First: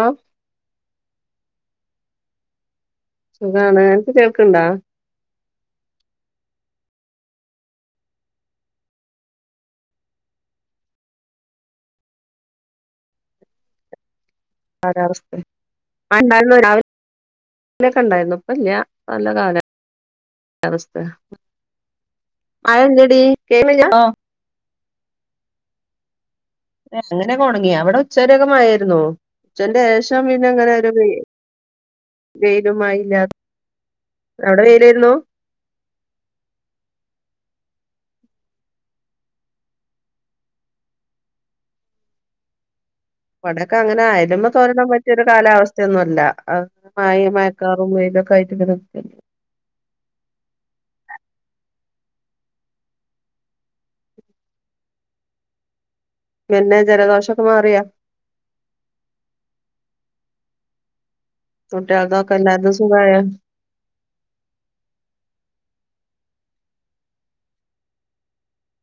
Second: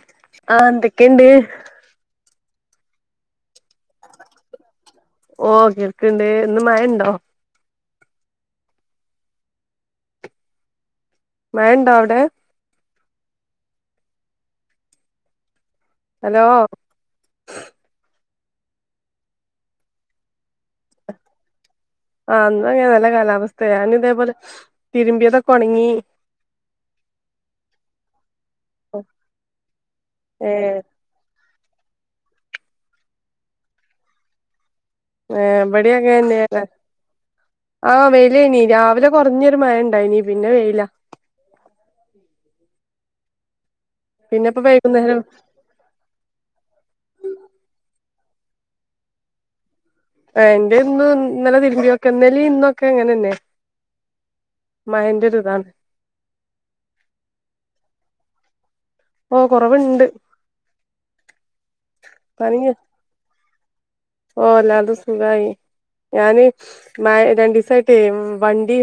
ആ ആഹ എന്തക്കെണ്ട് സുഖാണ് അനക് കേൾക്നുണ്ടോ ഓ കേൾക്ണ്ട് ഇന്ന് മയ ഇണ്ടോ മഴണ്ടോ അവിടെ പരറസ് [unintelligible] ആ ഹലോ ഉണ്ടായിരുന്നു രാവിലൊക്കെ ഉണ്ടായിരുന്നു ല്ല നല്ല കാല അവസ്ഥ ആ ഇന്ന് അങ്ങനെല്ല നല്ല കേൾക്ക്ണില്ല കാലാവസ്ഥയാണ് ഇതേപോലെ തിരുമ്പിയതൊക്കെ ഒണങ്ങി എ അങ്ങനെ ഒണങ്ങിയോ അവിടെ ഉച്ച ക്കൊക്കെ മയായിരുന്നൂ ഉച്ചന്റെ ശേഷം പിന്നെ അങ്ങനെ ഏഹ് ഒരു പെയ് വെയിലും മയിയില്ലാ അവിടെ വെയ് ആ ഇവിടെ അങ്ങനെ ല്ല ആഹ വെയിൽ ല്ലേനീ രാവിലെ കുറഞ്ഞൊരു മഴ ഇണ്ടായിനീ പിന്നെ വെയിലില്ല പഠ ഇക്ക അങ്ങനെ അയലിമ്പ തോരിടാൻ പറ്റിയ വൈകുന്നേരം ഒരു കാലാവസ്ഥയൊന്നുല്ല ആ മഴീ മയക്കാറും വരും കായിട്ട എന്റെ ഇന്ന ഇന്നലെ തിരുമ്പിോക്ക എന്നല ഇന്നൊക്കെ എങ്ങനെന്നെ മഹേന്റെ ഒ ഒരു ഇതാണ് പിന്നെ ജലദോഷൊക്കെ മാറിയാ ഓ കൊറവുണ്ട് ട്ടതക്കല്ലാ ദ സുഖ ഓ അല്ലാതും സുഖമായി ഞാന് രണ്ട ദിവസായിട്ടേ വണ്ടി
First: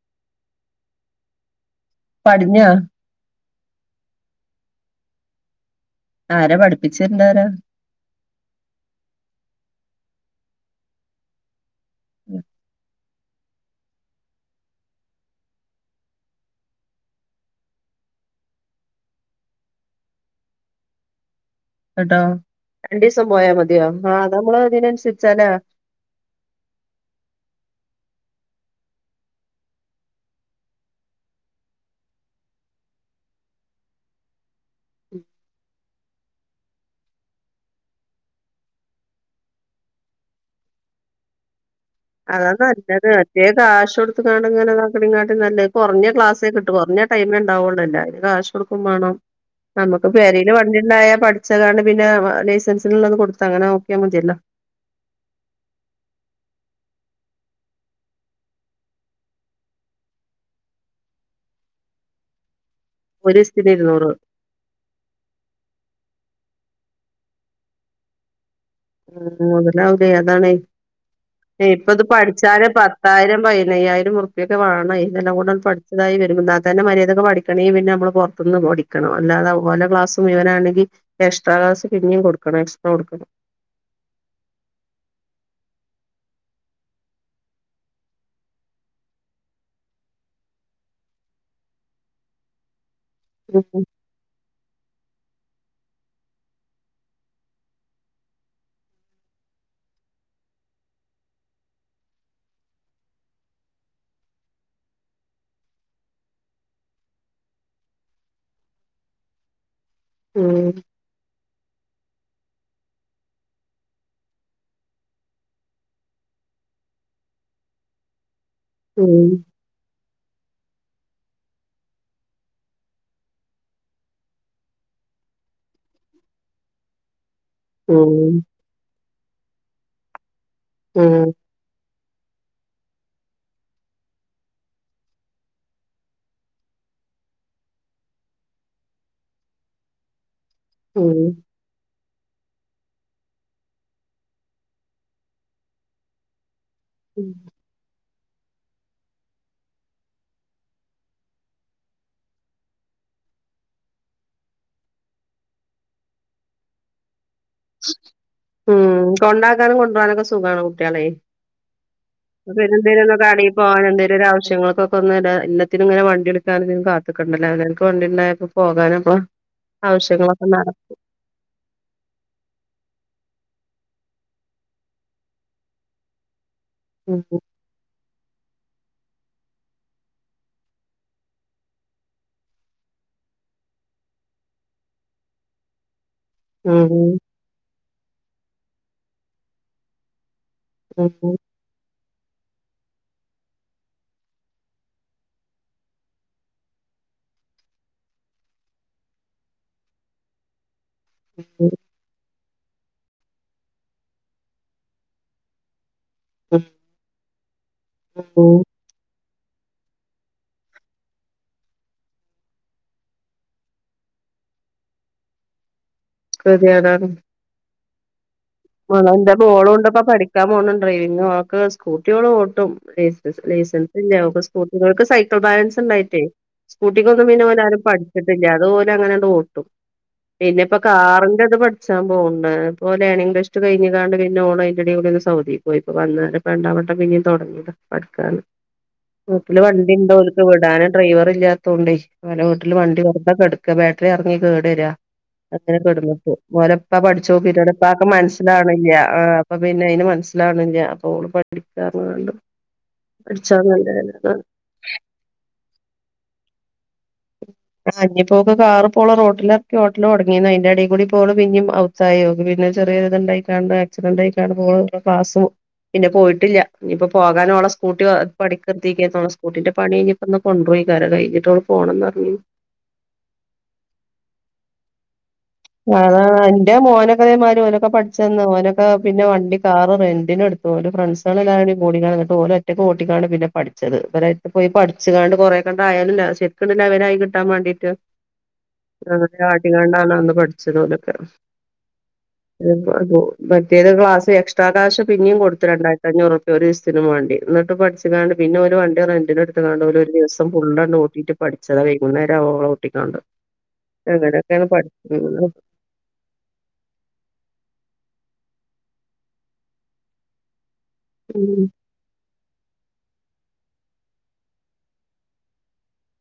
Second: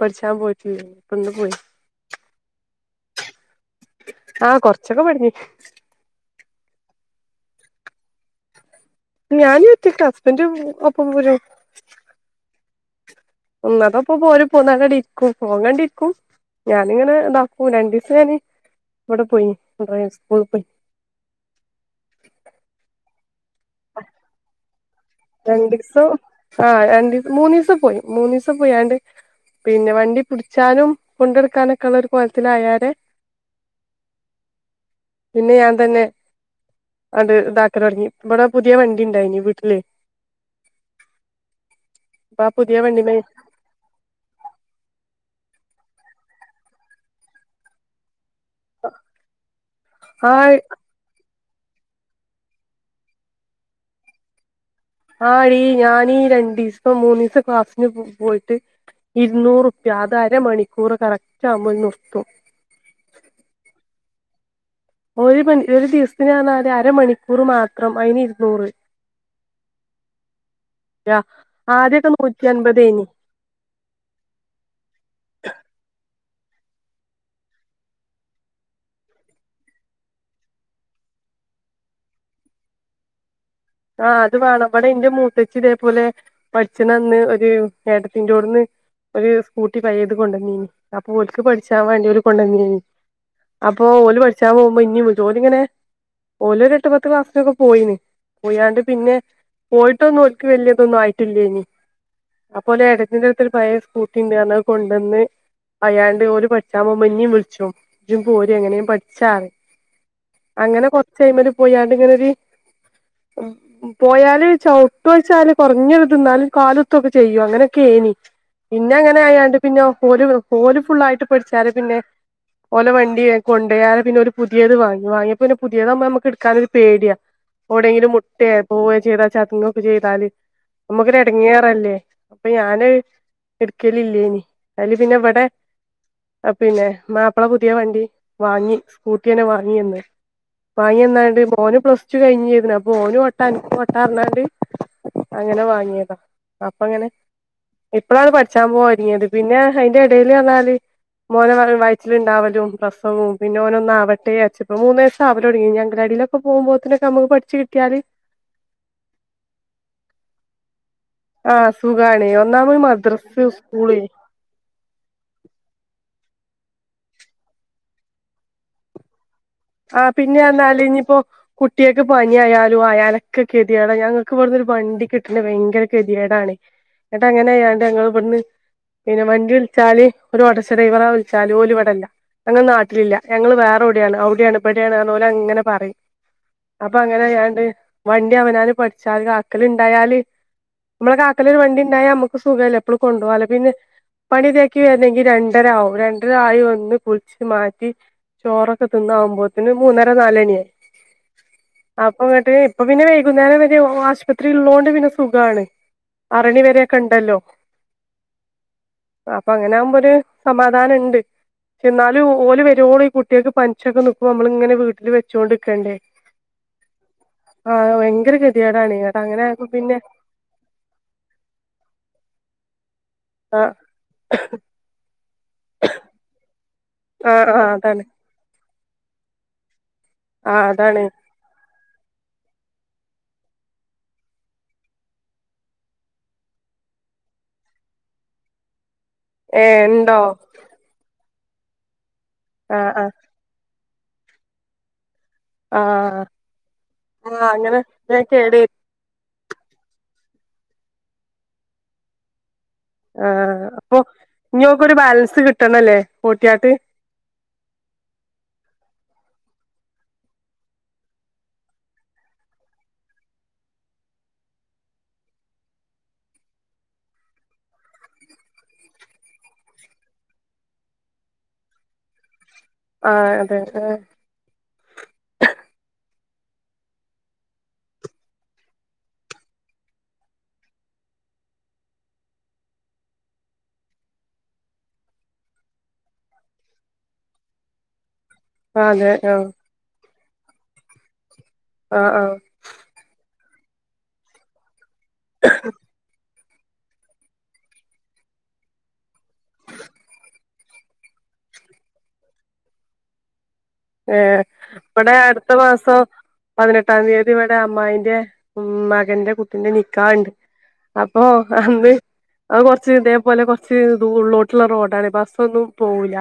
പഠിച്ചാൻ പോയിട്ടുട്ടൊന്ന് പോയി പടിഞ്ഞ ആഹ് കൊറച്ചൊക്കെ പടിഞ്ഞ ആര പഠിപ്പിച്ചിരണ്ടരോ ഞാനും എറ്റ ഹസ്ബൻഡ ഒപ്പം പോര ഉം ഒന്നതപ്പോ പോര് പോന്നടി ഇരിക്കും പോങ്ങാണ്ടി ഇരിക്കും ഞാനിങ്ങനെ ഇതാക്കും രണ്ടു ദിവസം ഞാന് ഇവിടെ പോയി എന്ത സ്കൂളിൽ പോയി കേട്ടാ രണ്ട് പോയാ മതിയോ ആ നമ്മ അതിന രണ്ടു ദിവസം ആ രണ്ടിവസം മൂന്നു ദിവസം പോയി മൂന്നു ദിവസം പോയാണ്ട് പിന്നെ വണ്ടി പിടിച്ചാനും കൊണ്ടെടുക്കാനൊക്കെ ഉള്ള ഒരു കൊലത്തില ആായരെ പിന്നെ ഞാൻ തന്നെ അണ്ട് ഇതാക്കൻ തുടങ്ങി ഇവിടെ പുതിയ വണ്ടി ഉണ്ടായിനി വീട്ടില് അപ്പൊ അതാ ആ പുതിയ നല്ലത് വണ്ടിമ്മെ അറ്റേ കാശ് കൊടുത്ത് കാണ ഇങ്ങനെ നടിങ്ങാട്ടി നല്ല കുറഞ്ഞ ക്ലാസ് കിട്ട കുറഞ്ഞടൈമ ഉണ്ടാവുകുള്ള ടുക്കും വേണം നമുക്ക് പരൽ ആഹ് വണ്ടിണ്ടായ പഠ ഉകാരണ്ട് പിന്നെ ലൈസൻസില ഒന്ന് കൊടുത്ത അങ്ങനെ നഓക്കിയാ മതിയല്ലോ ആഴീ ഞാനീ രണ്ട ദിവസം മൂന്ന് ദിവസം ക്ലാസ്സിന് പോയിട്ട് ഇരുന്നൂറുപ്യ അത് അരമണിക്കൂറ് കറക്റ്റ് ആമ്പോൾ നിർത്തും ഒരു സ്ഥിതി ഇരുന്നൂറ് ഒരു മി ഒരു ദിവസത്തിനാന്നല് അരമണിക്കൂർ മാത്രം അയിന് ഇരുന്നൂറ് ഉ മുതലാവതെ അതാണ് ര ഇപ്പ ഇത് ആദ്യൊക്കെ നൂറ്റി പഠിച്ചാല് അൻപതേനി പത്തായിരം പതിനയ്യായിരം മുറുപ്പിയൊക്കെ വേണം ഇതെല്ലാം കൂടെ പഠിച്ചതായി വര ന്നാത്ത തന്നെ മര്യാദക്ക്‌ പഠിക്കണെങ്കി പിന്നെ അമ്മള് പൊ ർത്ത്ന്ന് പഠിക്കണം അല്ലാതെ ഓലെ ക്ലാസ്സ് മുഴുവനാണെങ്കി എക്സ്ട്രാ ക്ലാസ് ഇഞ്ഞും കൊടുക്കണം എക്സ്ട്രാ കൊടുക്കണം ആഹ അത് വേണംവിടെ എൻന്റെ മൂത്തച്ചി ഇതേപോലെ പഠിച്ചണ അന്ന് ഒരു ഏടത്തിറോടുന്ന് ഒരു സ്കൂട്ടി പയ്യത് കൊണ്ടന്നീനി ആ പോലക്ക് പഠിച്ചാൻ വേണ്ടില കൊണ്ടന്നീനി അപ്പൊ ഓല് പഠിച്ചാ പോവ്മ്പോ ഇന്നിം വുൽച്ചും ഓലിങ്ങനെ ഓലൊരു എട്ട് പത്ത് ക്ലാസ്സിനൊക്കെ പോയിന് പോയാണ്ട് പിന്നെ പോയിട്ടൊന്നും ഓല്ക്ക് വല്യതൊന്നും ആയിട്ടില്ലേനി അപ്പൊ ഓല് ഏട്ടത്തിന്റെ അടുത്ത് ഒരു പയ സ്കൂട്ടി ഉണ്ട് അർഞ് കൊണ്ടന്ന് അയാണ്ട് ഓര് പഠിച്ചാ പോവുമ്പം ഇഞ്ഞീം വിളിച്ചും ഇജ് പോര് എങ്ങനെയും പഠിച്ചാർഞ് ഉം അങ്ങനെ കൊറച്ച അഴ്മ ഒരു പോയാണ്ട് ഇങ്ങനെര് പോയാല് ചൗട്ടോയ്ച്ചാല് കുറഞ്ഞരുത് ന്നാലും കാലത്തൊ ക്കെ ചെയ്യും അങ്ങനെയൊക്കെ ഏനി പിന്നെ അങ്ങനെ ഉം ആയാണ്ട് പിന്നെ ഓല് ഓല് ഫുള്ളായിട്ട് പഠിച്ചാരെ പിന്നെ ഓല വണ്ടി കൊണ്ടയാരെ പിന്നെ ഒരു പുതിയത് വാങ്ങി വാങ്ങിയപ്പോ പിന്നെ പുതിയത് നമ്മുക്ക് എടുക്കാനൊരു പേടിയാ ഉം പോവ ചെയ്താ ചത്ങ്ങൊക്കെ ചെയ്താല് നമ്മുക്കരു ഉം എട്ങ്ങേറല്ലേ അപ്പൊ ഞാന് അഅ് ഇട്ക്കലില്ലേ നി അയില് പിന്നെ ഇവിടെ പിന്നെ മാപ്പിള പുതിയ വണ്ടി വാങ്ങി സ്കൂട്ടിന്നെ വാങ്ങിന്ന് ഉം വാങ്ങിയന്നാണ്ട് മോന് പ്ലസ് റ്റു കഴിഞ്ഞേതിനാ മോന് ഓട്ട അൻക് ഓട്ട ർഞ്ഞണ്ട് അങ്ങനെ വാങ്ങിയതാ അപ്പങ്ങനെ ഉം ഇപ്പോഴാണ് പഠിച്ചാൻ പോവാനൊരുങ്ങിയത് പിന്നെ അയി ന്റെ എടേല് ർന്നാല് മോന വായറ്റിലിണ്ടാവലും പ്രസവും പിന്നെ ഓന ഒന്നാവട്ടെ അച്ച് ഇപ്പോ മൂന്നയസ് ആവലൊട്ങ്ങി ഇഞ് അംഗലാടീലൊക്കെ പോകുമ്പോത്ത്ന് ഞമ്മക്ക് പഠിച്ച് കിട്ടിയാല് മ് കൊണ്ടാക്കാനും കൊണ്ട് പോവാനൊക്കെ സുഗാണ്. ക്കാണേ ആഹ് സുഖാണ് ഒന്നാമത് പിന്നെന്തേലൊന്ന് മദ്രസ് കടേൽ പോകാൻ സ്കൂള് എന്തേലൊരു ആവശ്യങ്ങളകൊക്കൊന്നിടാ എല്ലാത്തിങ്ങന വണ്ടിയെടു ണ്ടാണിത് കാത്ത്ക്കണ്ടല്ലോ അവ് നാൻക്ക്‌ വണ്ടിണ്ടായപ്പോ പോകാനുംപ്പള് ആ പിന്നെ എന്നാലിനിയിപ്പോ കുട്ടിയേക്ക് പ നി ആയാലും അയാലൊക്ക കെതിയടാ ഞങ്ങൾക്ക് ഇവ്ട് ന്നൊരു വണ്ടി കിട്ടണെ ഭയ്ങ്കര കെതിയേടാണ് ഉം എന്നിട്ടങ്ങനെയാണ്ട് ഇങ്ങള് ബട്ന്ന് പിന്നെ വണ്ടി വിളിച്ചാല് ഒരു ഓട്ടോറിഷ ഡ്രൈവറ വിളിച്ചാല് ഓല് ഇവിടല്ല ഞങ്ങൾ നാട്ടിലില്ല ഞങ്ങള് വേറെ എവിടെയാണ് അവിടെയാണ് എവിടെയാണോല് അങ്ങന പറയും അപ്പൊ ഉം അങ്ങനയാണ്ട് വണ്ടി അവനാന് പഠിച്ചാല് ആക്കല് ഇണ്ടായാല് ഉം മ്മള കാക്കലൊരു വണ്ടി ഇണ്ടായ മ്മ പ്പ സുഖല്ല എപ്പളും കൊണ്ടു പോകലൊക്ക പിന്നെ പണി മതിയാ ക്കി വരണങ്കിൽ രണ്ടരാവും രണ്ടര ആയി ഒന്ന് കുളിച്ച് മാറ്റി ചോറൊക്ക തിന്നാവുമ്പോ പിന്നെ മൂന്നര നാലണിയേ ഉം അപ്പൊ ദോ ഇപ്പൊ പിന്നെ വൈകുന്നേരം വരെ ആശുപത്രി ഉള്ളോണ്ട് പിന്നെ സുഖാണ്. ആറണിവരെക്കണ്ടല്ലോ ഹോ അപ്പൊ അങ്ങനെ ആവുമ്പോരു സമാധാനുണ്ട് പക്ഷെ എന്നാലും ഓല് വരുവോളൂ ഈ കുട്ടിയൾക്ക് പനിച്ചൊക്ക ഒന്നു ഇപ്പ നമ്മളിങ്ങ വീട്ടില് വച്ചോണ്ടിക്കണ്ടേ ക്ക് [unintelligible] താണ്. ആ ഫയ്ങ്കര. എന്റെ മോളുണ്ട് ഇപ്പോ പഠിക്കാൻ പോന്ന് ഡ്രൈവിങ് അവൾക് സ്കൂട്ടി അവൾ തും ടെസ് ആഹ് ലൈസൻസ് ഇല്ല അവക്ക് സ്കൂട്ടി ഇവൾക്ക് സൈക്കിൾ ബാലൻസ് ഇണ്ടായിട്ടേ സ്കൂട്ടിക്ക് ഒന്നും പിന്നെ ആഹ് ആഹ് ഓലാരും അതാണ് പഠിച്ചിട്ടില്ലഅത് ഓല് അങ്ങനെ ഓട്ടും. ആഹ് പിന്നെപ്പോ അതാണ് കാറിന്റെത് പഠിച്ചാ പോവും. മ് പോലാണെങ്കി ഷ് ഉച്ച കഴിഞ്ഞ് കാണ്ട് പിന്നെ ഓളോയിന്റെ കൂടെ ഒന്ന് സൗദിൽ പോയിപ്പോ വന്നേര രണ്ടാവട്ടം പിന്നും തുടങ്ങിയതാ പഠിക്കാന്ന്. കോപ്പുല ഏഹ് വണ്ടി ഇണ്ടോ ഉണ്ടോക്ക് വിടാനും ഡ്രൈവർ ഇല്ലാ ത്തുണ്ടേ വല ഹോട്ടൽലും ആഹ് വണ്ടി ആഹ് നിർത്താൻ പാട് ബാറ്ററി ഇറങ്ങി കേട് വരാ. അങ്ങനെ ആഹ് [unintelligible] മലപ്പാ പഠിച്ചോ ആഹ് അങ്ങനെ പിരോടപ്പക്കെ വേം മന [unintelligible] കേട് വരും ആഹ്. അപ്പൊ പിന്നെ അതിന് മനസ്സിലാണില്ല അപ്പൊ ഓള് പഠിക്കാ പറഞ്ഞ് കണ്ട്. ആഹാ അപ്പൊ [unintelligible] ബാലൻസ് കിട്ടണല്ലേ പോട്ടിയാട്ട്. ആ ഇനിപ്പൊക്കെ കാറി പോളെ റോട്ടിലിറക്കി ഓട്ടല് തുടങ്ങിന്ന് അതിന്റെ ഇടയിൽ കൂടി പോണേ പിന്നേ [unintelligible] പിന്നെ ചെറിയ ഇണ്ടായിക്കാണ്ട് ആക്സിഡന്റ് ആയി പോവാ [unintelligible] പിന്നെ പോയിട്ടില്ല ഇയിപ്പോ പോകാനോഓടെ സ്കൂട്ടി പഠിക്കത്തിക്ക സ്കൂട്ടീന്റെ പണി കിഞ്ഞപ്പോന്ന് കൊണ്ടുപോയിക്കാരോ കഴിഞ്ഞിട്ട പോണെന്ന് പറഞ്ഞ്. ആ അതെ അതെ ആ എന്റെ മോനൊക്കതേമാര് ഓനൊക്കെ പഠിച്ചന്നാ ഓനൊക്കെ പിന്നെ വണ്ടി കാറ് റെന്റിന് എടുത്തു ഓന്റെ ഫ്രണ്ട്‌സ് എല്ലാരും കൂടിക്കിട്ട് ഓന്റെ ഒറ്റക്കെ ഓട്ടിക്കാ പിന്നെ പഠിച്ചത് [unintelligible] പോയി പഠിച്ചു കണ്ട് കൊറെക്കണ്ട് ആയാലും ശരിക്ക ലെവൽ കിട്ടാൻ വേണ്ടീട്ട് അതെ ആ ആഹ് [unintelligible] [unintelligible] [unintelligible] ആഹ് ആഹ് മറ്റേത് ക്ലാസ്സ്‌ എക്സ്ട്രാ. [unintelligible] പിന്നെയും കൊടുത്ത് രണ്ടായിരത്തിഞ്ഞൂറ്. ഒരു ദിവസത്തിനും വണ്ടി എന്നിട്ട് പഠിച്ച കാണ്ട് പിന്നെ ഒരു വണ്ടി റെന്റിന് എടുത്ത് കാണ്ട് ഒരു ദിവസം ഫുള്ളാണ് ഊട്ടിട്ട് പഠിച്ചതാ വൈകുന്നേരം ആവോളം ഓട്ടിക്കാണ്ട്. ഏ അങ്ങനൊക്കെയാണ് ഇവിടെ പഠിച്ചത് അടുത്ത മാസം. പതിനെട്ടാം തീയതി ഇവിടെ അമ്മായിന്റെ ഉം മകന്റെ കുട്ടീന്റെ നിക്കാഹുണ്ട്. അപ്പൊ ഉം അന്ന് അത് കൊറച്ച് ഇതേപോലെ കൊറച്ച് ഉള്ളോട്ടുള്ള റോഡാണ് ബസ്സ് ഒന്നും പോവൂല്ല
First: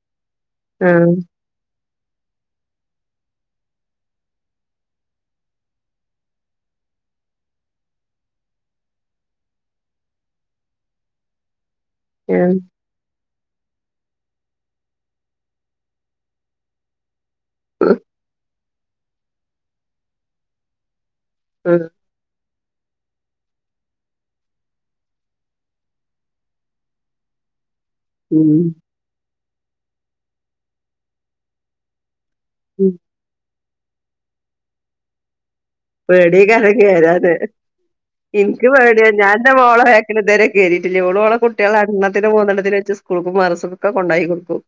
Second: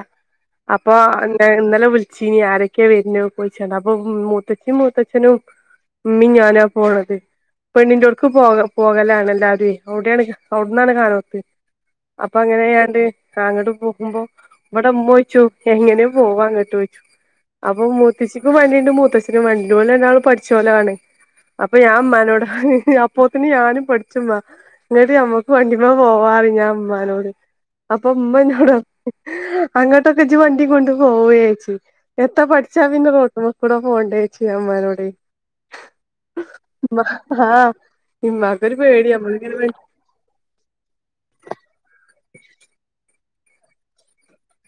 അപ്പൊ ആഹ് ഇന്നലെ വി ചച്ചീനി ആരൊക്കെയാ വരുന്നേ പോയിച്ചണ്ട അപ്പൊ മൂത്തച്ചീും മൂത്തച്ഛനും ഉമ്മി ഞാനാ പോണത് പെണ്ണിറ്റോർക്ക് പോക പോകലാണ് എല്ലാവാരും അവിടെയാണ് അവിടന്നാണ് കാണാത്ത് അപ്പൊ അങ്ങനെയാണ്ട് അങ്ങോട്ട് പോകുമ്പോ ഇവിടെ ഉമ്മ ചോയിച്ചു എങ്ങനെയാ പോവാ അങ്ങോട്ട് അപ്പൊ ആഹ് മുത്തശ്ശിക്കും അനി മൂത്തച്ഛനും വണ്ടി പോലെ [unintelligible] പഠിച്ചോലാണ് അപ്പൊ ഞാൻ അമ്മാനോട് അപ്പോത്തിന് ഞാനും പഠിച്ചമ്മ എന്നിട്ട് നമ്മക്ക് വണ്ടിമ്മാ പോവാറ ഞാൻ അമ്മാനോട് അപ്പം ഉം ഉമ്മഞ്ഞോട അങ്ങോട്ടൊക്കെ [unintelligible] വണ്ടി കൊണ്ട് പോവയേച്ചി എത്ര പഠിച്ചാ ഉം പിന്നെ [unintelligible] കൂടെ പോണ്ടേച്ചി [unintelligible] മാരോട് പേടി [unintelligible] കേയറാനെ ആഹ് എനിക്ക് ഇമ്മാക്കൊരു പേടിയാ പേടി ഞാൻ എന്റെ നമ്മളിങ്ങനെ വണ്ടി മോളെ ബാക്കില് ഇതുവരെ കയറിട്ടില്ല ഓള് മോളെ കുട്ടികളെ എണ്ണത്തിന് മൂന്നെണ്ണത്തിന് വെച്ച് സ്കൂ കൊടുക്കും [unintelligible] ഉണ്ടാക്കി കൊടുക്കും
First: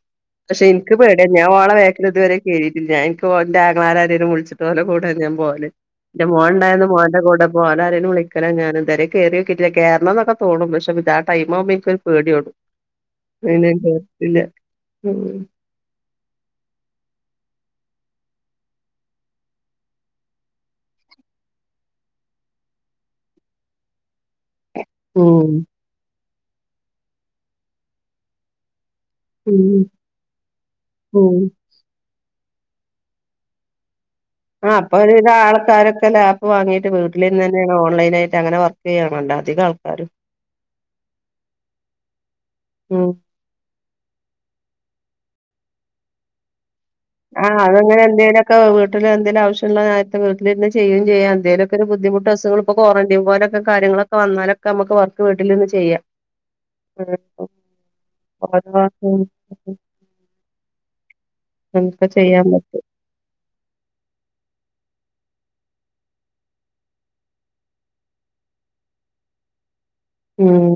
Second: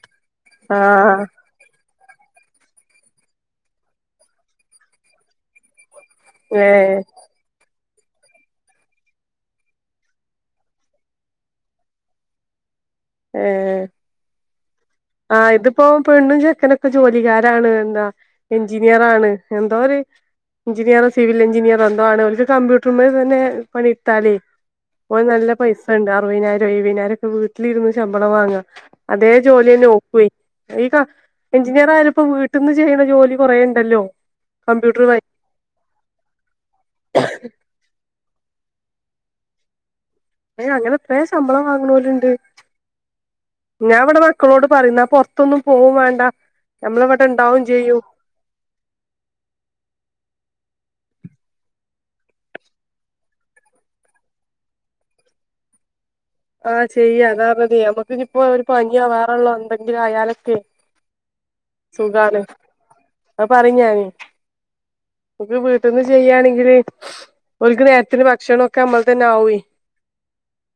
പക്ഷെ എനിക്ക് ആഹ് പേടിയാ ഞാൻ അവളെ ഇതുവരെ കേറിയിട്ടില്ല ഞാൻ എനിക്ക് എന്റെ ആങ്ങളമാരേ വിളിച്ചിട്ട് പോലെ അവരുടെ കൂടേ ഞാൻ പോവാറ്. എന്റെ മോൻ ഉണ്ടായിരുന്നു ഏഹ് മോന്റെ കൂടെപ്പോരാരും വിളിക്കണം ഞാൻ എന്തും കയറിട്ടില്ല കയറണന്നൊക്കെ തോന്നും പക്ഷേ വ ആ ടൈം ആവുമ്പോ എനിക്ക് പേടി [inaudible] ഏ ഉം ആ ഇത് ഇപ്പോ പെണ്ണും ചെക്കനൊക്കെ ജോലിക്കാരാണ് എന്താ എഞ്ചിനീയറാണ് എന്തോ ഒരു എഞ്ചിനീയറോ സിവിൽ എഞ്ചിനീയർ എന്തോ ആണ് അവർക്ക് കമ്പ്യൂട്ടറുമേ തന്നെ പണി എടുത്താല് ഓ ഉം നല്ല പൈസ ഉണ്ട് [inaudible] ഒക്കെ വീട്ടിലിരുന്നു ശമ്പളം വാങ്ങ അതേ ഉം ജോലി തന്നെ നോക്കു ഉം. എഞ്ചിനീയർ ആയാലും ഇപ്പൊ വീട്ടിൽ നിന്ന് ചെയ്യുന്ന ജോലി കുറേയുണ്ടല്ലോ ആ അപ്പൊ ഒരു വിധം ആൾക്കാരൊക്കെ ലാപ്പ് വാങ്ങീട്ട് വീട്ടിൽ നിന്ന് തന്നെയാണ് ഓൺലൈൻ ആയിട്ട് അങ്ങനെ [inaudible] അധികം ആൾക്കാർ അങ്ങനെ എത്രയും ശമ്പളം വാങ്ങണോർ ഉണ്ട് ഉം ഞാൻ അവിടെ മക്കളോട് പറയുന്ന പൊറത്തൊന്നും പോവേണ്ട ആ അത് ഇങ്ങനെ എന്തെങ്കലൊക്കെ വീട്ടിൽ എന്തേങ്കിലും ആവശ്യമുള്ളത്തെ [inaudible] ചെയ്യും ചെയ്യാം എന്തേലൊക്കെ ഒരു ബുദ്ധിമുട്ട് അസുഖം ഇപ്പ ക്വാറന്റൈൻ പോലൊ കാര്യങ്ങളൊക്കെ വന്നാലൊക്കെ നമ്മുക്ക് വർക്ക് വീട്ടിൽ ഇന്ന് ചെയ്യാം. ആ ചെയ്യ ഉം. അതാ അതി നമ്മുക്ക് ഇനിയിപ്പോ ഒരു ഓരോ ഉം. പനിാവാറുള്ളോ എന്തെങ്കിലും ആയാലൊക്കെ നമുക്ക് സുഖാണ് ചെയ്യാൻ പറ്റും അത് പറഞ്ഞാന് [inaudible] വീട്ടിൽ നിന്ന് ചെയ്യാണെങ്കിൽ ഓർക്ക് നേരത്തിന് ഭക്ഷണമൊക്കെ നമ്മൾ തന്നെ ആവേ ഉം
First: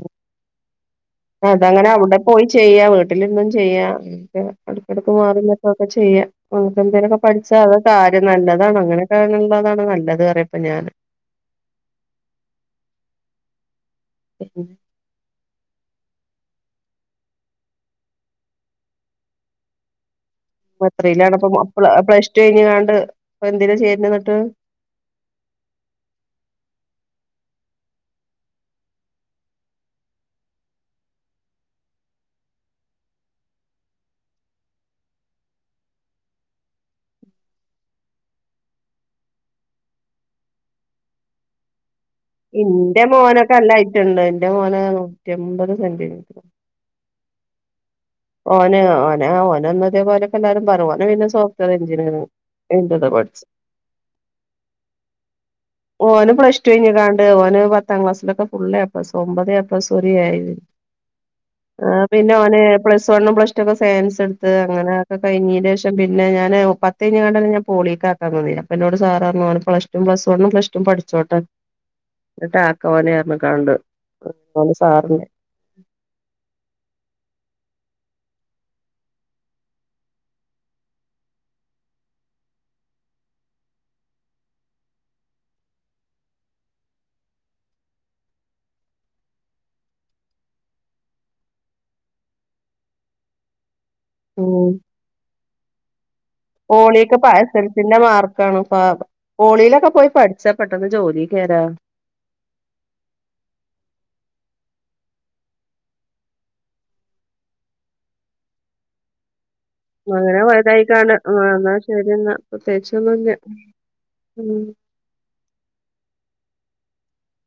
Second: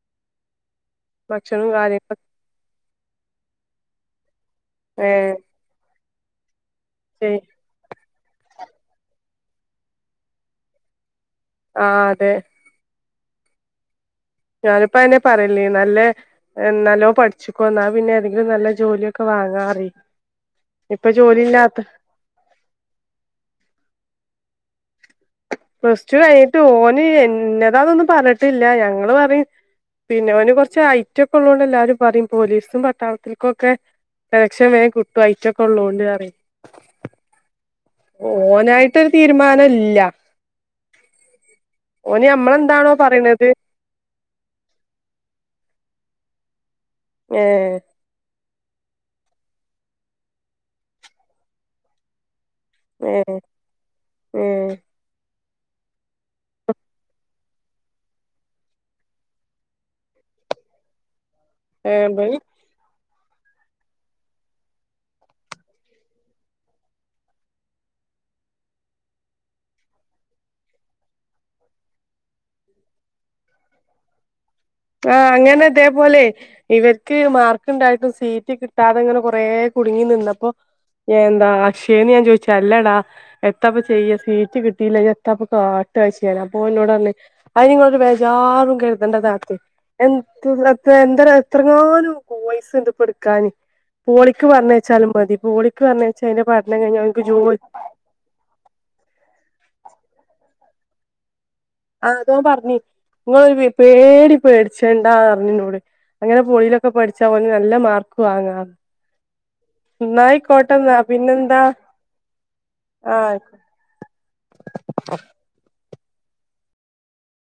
അതാ ഭക്ഷണവും അങ്ങനെ അവിടെ കാര്യങ്ങളൊക്കെ പോയി ചെയ്യാം വീട്ടില് ഇരുന്നും ചെയ്യാം [inaudible] ഇടക്കിടയ്ക്ക് മാറി [unintelligible] ചെയ്യ [inaudible] എന്തേലൊക്കെ ഏഹ് പഠിച്ചാ അത് താ നല്ലതാണ് അങ്ങനെൊക്കാനുള്ളതാണ് നല്ലത് പറയപ്പ ഞാന് ആഹ് അതെ ഞാന് ഞാനിപ്പ അഹന്നെ പറി നല്ലെ നല്ലോ പഠിച്ക്കോ ഇന്നാ പിന്നെ ഏതെങ്കിലും നല്ല ജോലിയൊക്കെ വാങ്ങാറ്യ എത്രേല്ലാണ് അപ്പൊ പ്ലസ്ടു കഴിഞ് കാണ്ട് ഇപ്പോ എന്തില്ല ചെയേണേ എന്നട്ട് പ്ലസ്ടു കഴിഞ്ഞിട്ട് ഓന് എന്നതാ അതൊന്നും പറഞ്ഞിട്ട്ല്ല ഞങ്ങൾ പറയും പിന്നെ ഓന് കൊറച്ച് ഹൈറ്റ് ഒക്കെ ഉള്ളോണ്ട് എല്ലാരും പറയും പോലീസും പട്ടാളത്തിൽ ക്കൊക്കെ സെലക്ഷൻ വേഗം കിട്ടും ഹൈറ്റൊക്കെ ഉള്ളോണ്ട് പറയും. ഓനായിട്ടൊരു തീരുമാനം ഇല്ല ഓന് നമ്മളെന്താണോ ഇന്റെ പറയ്ണത് മോനൊക്കെ നല്ല ഐറ്റ്ണ്ട് ഇന്റെ മോന് എമ്പത് സെന്റിമീറ്ററ് ഏഹ് ഓന ഓന ഓനന്നതേപോലെൊക്കെ എല്ലാരും പറു ഓനെ പിന്നെ സോഫ്ററ്റുവയെർ എഞ്ചിനീയറാ ഏഹ് എഹ് ഓന് പ്ലസ് ടു കഴിഞ് കാണ്ട് ഓന് പത്താം ക്ലാസ്സിലൊക്കെ ഫുള് എപ്ലസ് ഒമ്പത് എപ്ലസും ഒരു എ യും ആഹ് ഏഹ് പിന്നെ ഇബന് ഓന് വണ്ണും പ്ലസ്ടു ഒക്കെ സെയൻസ് എടുത്ത് അങ്ങനെയോക്കെ കഴിഞ്ഞേന്റേശം പിന്നെ ഞാന് പത്ത് കഴിഞ് കാണ്ടെ ഞാൻ പോളീക്ക് ആക്കാൻ ന്നിന്നി നി അപ്പൊ എന്നോട് സ്റാറ്ഞ്ഞു പ്ലസ് വണ്ണും പ്ലസ് ടു പടിച്ചോട്ടെ എന്നട്ട് ആക്വാ ഓനെ റ്ഞ്ഞ് ക്കാണ്ട് ആഹ് അങ്ങനെ അതേപോലെ ഇവെർക്ക് മാർക്കുണ്ടായിട്ട് സീറ്റ് കിട്ടാതെങ്ങനെ കൊറേ കുടുങ്ങി നിന്നപ്പോ ഞാൻന്താ അക്ഷയേന്ന് ഞാൻ ചോയിച് അല്ലടാ എത്തപ്പ ചെയ്യ സീറ്റ് കിട്ടിയില്ല എത്തപ്പ കാട്ടച്ചൻ അപ്പൊ ഒൻ ന്നോടർഞ് അയിന്ങ്ങളരു ബേജാറും കരുതേണ്ടതാത്തെ. എൻ ത്ര ത്ര എന്തര എത്രങ്ങാനും കോയിസ്ണ്ട് പടുക്കാന്. പോളിക്ക് ഉം പർഞേച്ചാലും മതി. പോളിക്ക് പർഞേ പോളിയൊക്കെ പസരത്തിന്റെ മാർക്കാണ് പ പോളിയിലൊക്കെ പോയി പഠിച്ച പെട്ടെന്ന് ജോലി കേറാ ആതോം പർഞ് ങ്ങളൊരു വി പേടി പേടിച്ചണ്ടാർഞ്ഞിനോട്. അങ്ങനെ പൊളിയിലൊക്കെ പഠിച്ചാ ഓന് നല്ല മാർക്ക് വാങ്ങാ ന്നങ്ങനെ വയതായി ന്നായിക്കോട്ടെന്നാ കാണ് പിന്നെന്താ വന്നാ ശരിന്നാ പ്രത്യേകിച്ചൊന്നുല്ല ആഹ് ഉം